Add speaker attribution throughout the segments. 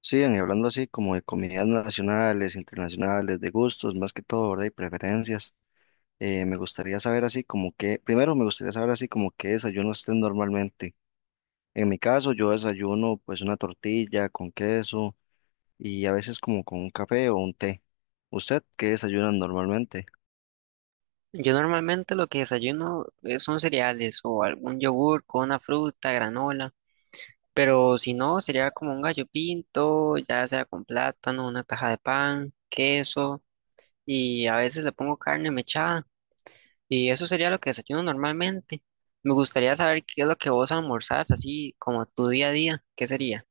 Speaker 1: Sí, y hablando así como de comidas nacionales, internacionales, de gustos, más que todo, ¿verdad? Y preferencias. Me gustaría saber así como que, primero me gustaría saber así como qué desayuno usted normalmente. En mi caso, yo desayuno pues una tortilla con queso y a veces como con un café o un té. ¿Usted qué desayuna normalmente?
Speaker 2: Yo normalmente lo que desayuno son cereales o algún yogur con una fruta, granola, pero si no, sería como un gallo pinto, ya sea con plátano, una taja de pan, queso y a veces le pongo carne mechada y eso sería lo que desayuno normalmente. Me gustaría saber qué es lo que vos almorzás, así como tu día a día, ¿qué sería?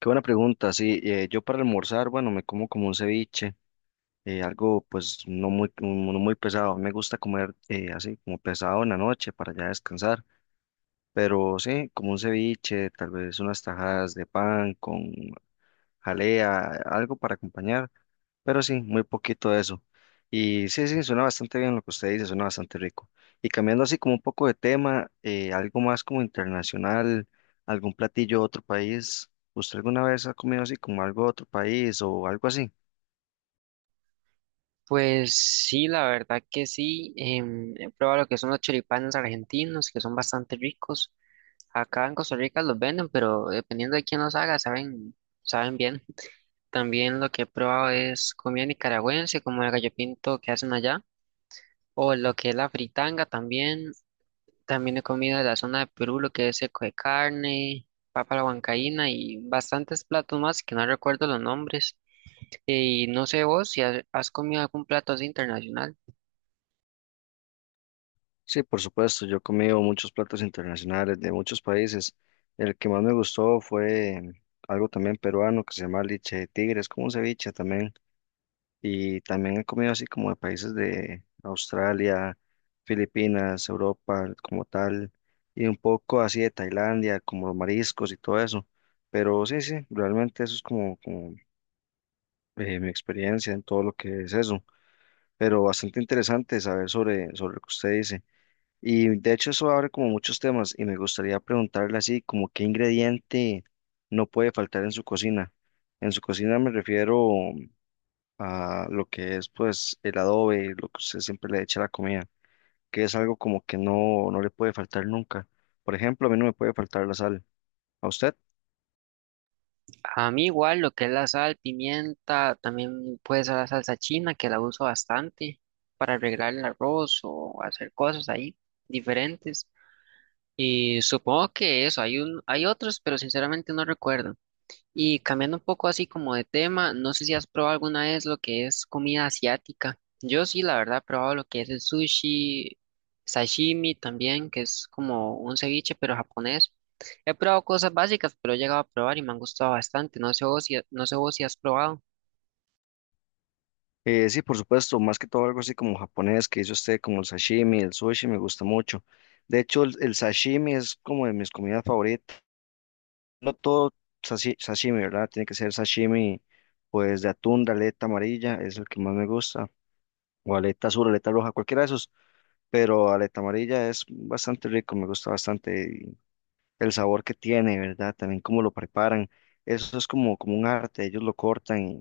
Speaker 1: Qué buena pregunta, sí. Yo para almorzar, bueno, me como un ceviche, algo pues no muy pesado. Me gusta comer así como pesado en la noche para ya descansar. Pero sí, como un ceviche, tal vez unas tajadas de pan con jalea, algo para acompañar, pero sí, muy poquito de eso. Y sí, sí, suena bastante bien lo que usted dice, suena bastante rico. Y cambiando así como un poco de tema, algo más como internacional, algún platillo de otro país, ¿usted alguna vez ha comido así como algo de otro país o algo así?
Speaker 2: Pues sí, la verdad que sí, he probado lo que son los choripanes argentinos, que son bastante ricos. Acá en Costa Rica los venden, pero dependiendo de quién los haga, saben, saben bien. También lo que he probado es comida nicaragüense, como el gallo pinto que hacen allá, o lo que es la fritanga también. También he comido de la zona de Perú, lo que es seco de carne, papa a la huancaína y bastantes platos más que no recuerdo los nombres. Y no sé vos si has comido algún plato así internacional.
Speaker 1: Sí, por supuesto, yo he comido muchos platos internacionales de muchos países. El que más me gustó fue algo también peruano que se llama leche de tigre, es como un ceviche también. Y también he comido así como de países de Australia, Filipinas, Europa como tal, y un poco así de Tailandia, como los mariscos y todo eso. Pero sí, sí, realmente eso es como, como mi experiencia en todo lo que es eso. Pero bastante interesante saber sobre, sobre lo que usted dice. Y de hecho eso abre como muchos temas y me gustaría preguntarle así como qué ingrediente no puede faltar en su cocina. En su cocina me refiero a lo que es pues el adobe, lo que usted siempre le echa a la comida, que es algo como que no le puede faltar nunca. Por ejemplo, a mí no me puede faltar la sal. ¿A usted?
Speaker 2: A mí igual lo que es la sal, pimienta, también puede ser la salsa china que la uso bastante para arreglar el arroz o hacer cosas ahí diferentes. Y supongo que eso, hay un, hay otros, pero sinceramente no recuerdo. Y cambiando un poco así como de tema, no sé si has probado alguna vez lo que es comida asiática. Yo sí, la verdad, he probado lo que es el sushi, sashimi también, que es como un ceviche, pero japonés. He probado cosas básicas, pero he llegado a probar y me han gustado bastante. No sé vos si has probado.
Speaker 1: Sí, por supuesto, más que todo algo así como japonés que hizo usted, como el sashimi, el sushi, me gusta mucho. De hecho, el sashimi es como de mis comidas favoritas. No todo sashimi, ¿verdad? Tiene que ser sashimi, pues de atún, de aleta amarilla, es el que más me gusta. O aleta azul, aleta roja, cualquiera de esos. Pero aleta amarilla es bastante rico, me gusta bastante y el sabor que tiene, ¿verdad? También cómo lo preparan. Eso es como, como un arte, ellos lo cortan,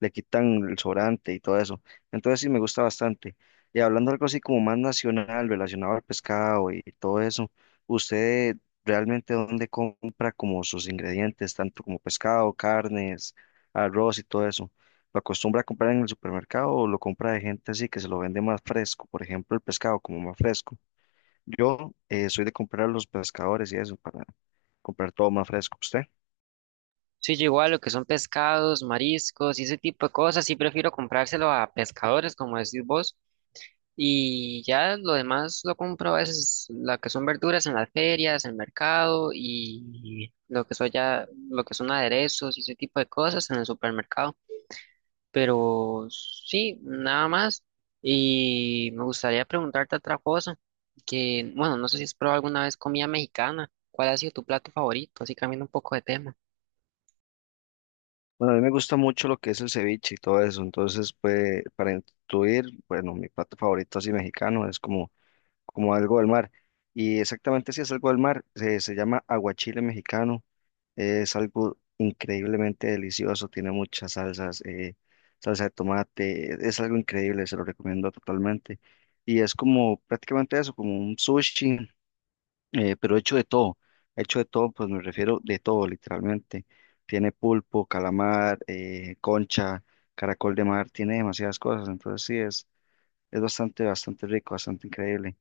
Speaker 1: le quitan el sobrante y todo eso. Entonces sí me gusta bastante. Y hablando algo así como más nacional, relacionado al pescado y todo eso, ¿usted realmente dónde compra como sus ingredientes, tanto como pescado, carnes, arroz y todo eso? ¿Lo acostumbra a comprar en el supermercado o lo compra de gente así que se lo vende más fresco? Por ejemplo, el pescado como más fresco. Yo soy de comprar a los pescadores y eso, para comprar todo más fresco. ¿Usted?
Speaker 2: Sí, yo igual lo que son pescados, mariscos y ese tipo de cosas, sí prefiero comprárselo a pescadores, como decís vos. Y ya lo demás lo compro a veces, la que son verduras en las ferias, en el mercado y lo que son ya, lo que son aderezos y ese tipo de cosas en el supermercado. Pero sí, nada más. Y me gustaría preguntarte otra cosa, que bueno, no sé si has probado alguna vez comida mexicana. ¿Cuál ha sido tu plato favorito? Así cambiando un poco de tema.
Speaker 1: Bueno, a mí me gusta mucho lo que es el ceviche y todo eso, entonces, pues, para intuir, bueno, mi plato favorito así mexicano es como, como algo del mar, y exactamente si es algo del mar, se llama aguachile mexicano, es algo increíblemente delicioso, tiene muchas salsas, salsa de tomate, es algo increíble, se lo recomiendo totalmente, y es como prácticamente eso, como un sushi, pero hecho de todo, pues me refiero de todo, literalmente. Tiene pulpo, calamar, concha, caracol de mar, tiene demasiadas cosas, entonces sí, es bastante, bastante rico, bastante increíble.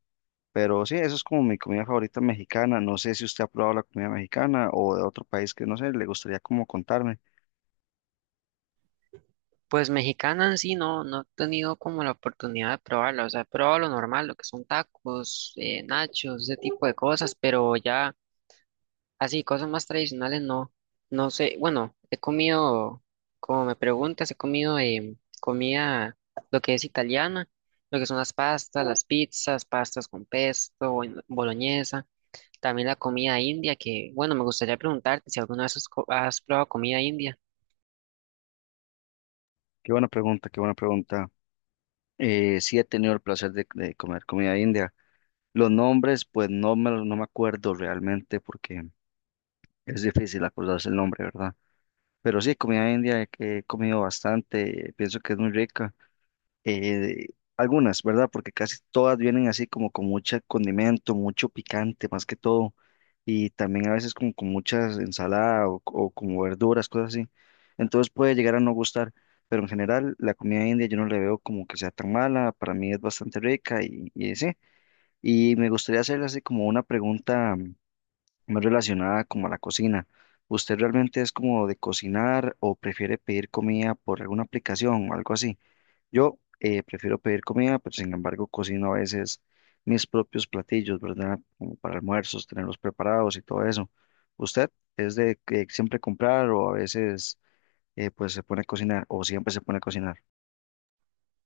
Speaker 1: Pero sí, eso es como mi comida favorita mexicana. No sé si usted ha probado la comida mexicana o de otro país que no sé, le gustaría como contarme.
Speaker 2: Pues mexicana en sí no, no he tenido como la oportunidad de probarla, o sea, he probado lo normal, lo que son tacos, nachos, ese tipo de cosas, pero ya así, cosas más tradicionales no, no sé, bueno, he comido, como me preguntas, he comido comida, lo que es italiana, lo que son las pastas, las pizzas, pastas con pesto, boloñesa, también la comida india, que bueno, me gustaría preguntarte si alguna vez has probado comida india.
Speaker 1: Qué buena pregunta, qué buena pregunta. Sí he tenido el placer de comer comida india. Los nombres, pues no me, no me acuerdo realmente porque es difícil acordarse el nombre, ¿verdad? Pero sí, comida india que he comido bastante, pienso que es muy rica. Eh, Algunas, ¿verdad? Porque casi todas vienen así como con mucho condimento, mucho picante más que todo. Y también a veces como con muchas ensaladas o como verduras, cosas así. Entonces puede llegar a no gustar, pero en general la comida india yo no le veo como que sea tan mala, para mí es bastante rica y sí. Y me gustaría hacerle así como una pregunta no relacionada como a la cocina. ¿Usted realmente es como de cocinar o prefiere pedir comida por alguna aplicación o algo así? Yo prefiero pedir comida, pero sin embargo cocino a veces mis propios platillos, ¿verdad? Como para almuerzos, tenerlos preparados y todo eso. ¿Usted es de que siempre comprar o a veces pues se pone a cocinar o siempre se pone a cocinar?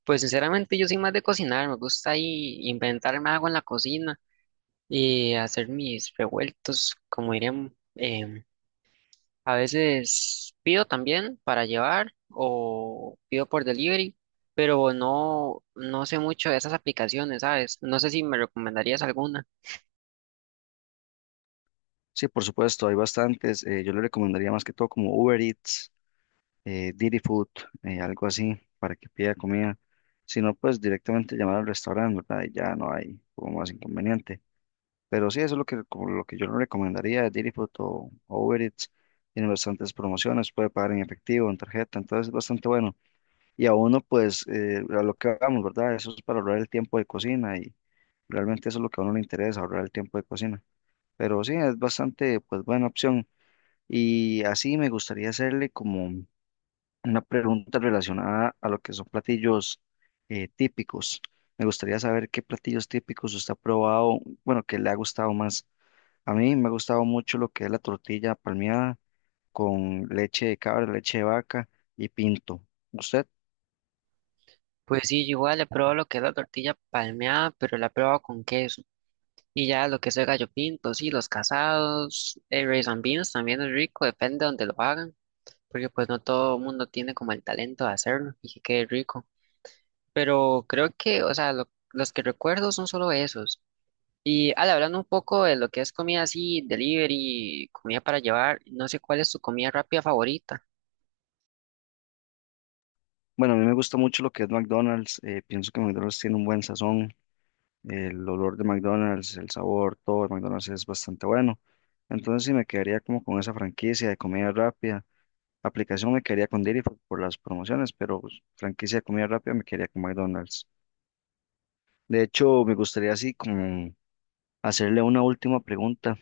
Speaker 2: Pues sinceramente yo soy más de cocinar, me gusta ahí inventarme algo en la cocina y hacer mis revueltos, como dirían, a veces pido también para llevar o pido por delivery, pero no, no sé mucho de esas aplicaciones, ¿sabes? No sé si me recomendarías alguna.
Speaker 1: Sí, por supuesto, hay bastantes. Yo le recomendaría más que todo como Uber Eats, Didi Food, algo así, para que pida comida. Si no, pues directamente llamar al restaurante, ¿verdad? Y ya no hay como más inconveniente. Pero sí, eso es lo que, como lo que yo le recomendaría, Didi Food o Uber Eats. Tiene bastantes promociones, puede pagar en efectivo, en tarjeta, entonces es bastante bueno. Y a uno, pues, a lo que hagamos, ¿verdad? Eso es para ahorrar el tiempo de cocina y realmente eso es lo que a uno le interesa, ahorrar el tiempo de cocina. Pero sí, es bastante, pues, buena opción. Y así me gustaría hacerle como una pregunta relacionada a lo que son platillos típicos. Me gustaría saber qué platillos típicos usted ha probado, bueno, que le ha gustado más. A mí me ha gustado mucho lo que es la tortilla palmeada con leche de cabra, leche de vaca y pinto. ¿Usted?
Speaker 2: Pues sí, yo igual he probado lo que es la tortilla palmeada, pero la he probado con queso. Y ya lo que es el gallo pinto, sí, los casados, el rice and beans también es rico, depende de donde lo hagan. Porque pues no todo el mundo tiene como el talento de hacerlo y que quede rico. Pero creo que, o sea, los que recuerdo son solo esos. Y al hablando un poco de lo que es comida así, delivery, comida para llevar, no sé cuál es tu comida rápida favorita.
Speaker 1: Bueno, a mí me gusta mucho lo que es McDonald's. Pienso que McDonald's tiene un buen sazón. El olor de McDonald's, el sabor, todo de McDonald's es bastante bueno. Entonces sí me quedaría como con esa franquicia de comida rápida. Aplicación me quedaría con Didi por las promociones, pero pues, franquicia de comida rápida me quedaría con McDonald's. De hecho, me gustaría así como hacerle una última pregunta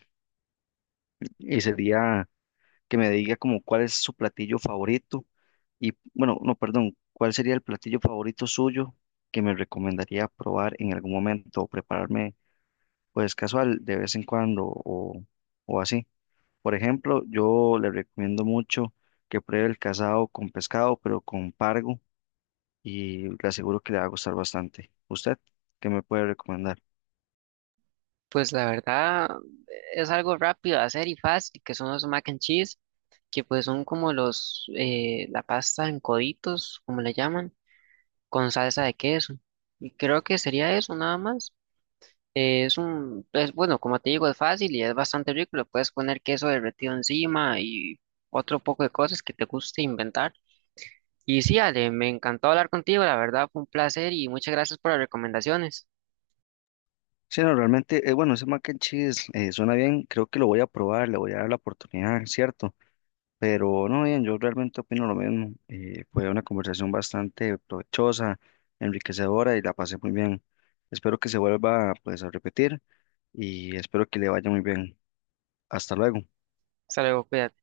Speaker 1: y sería que me diga como cuál es su platillo favorito y, bueno, no, perdón, cuál sería el platillo favorito suyo que me recomendaría probar en algún momento o prepararme pues casual de vez en cuando o así. Por ejemplo, yo le recomiendo mucho que pruebe el casado con pescado, pero con pargo y le aseguro que le va a gustar bastante. ¿Usted qué me puede recomendar?
Speaker 2: Pues la verdad es algo rápido de hacer y fácil, que son los mac and cheese, que pues son como los, la pasta en coditos, como le llaman, con salsa de queso. Y creo que sería eso nada más. Es un, es bueno, como te digo, es fácil y es bastante rico. Le puedes poner queso derretido encima y otro poco de cosas que te guste inventar. Y sí, Ale, me encantó hablar contigo, la verdad fue un placer y muchas gracias por las recomendaciones.
Speaker 1: Sí, no, realmente, bueno, ese mac and cheese suena bien, creo que lo voy a probar, le voy a dar la oportunidad, ¿cierto? Pero no, bien, yo realmente opino lo mismo. Fue una conversación bastante provechosa, enriquecedora y la pasé muy bien. Espero que se vuelva pues a repetir y espero que le vaya muy bien. Hasta luego.
Speaker 2: Hasta luego, cuídate.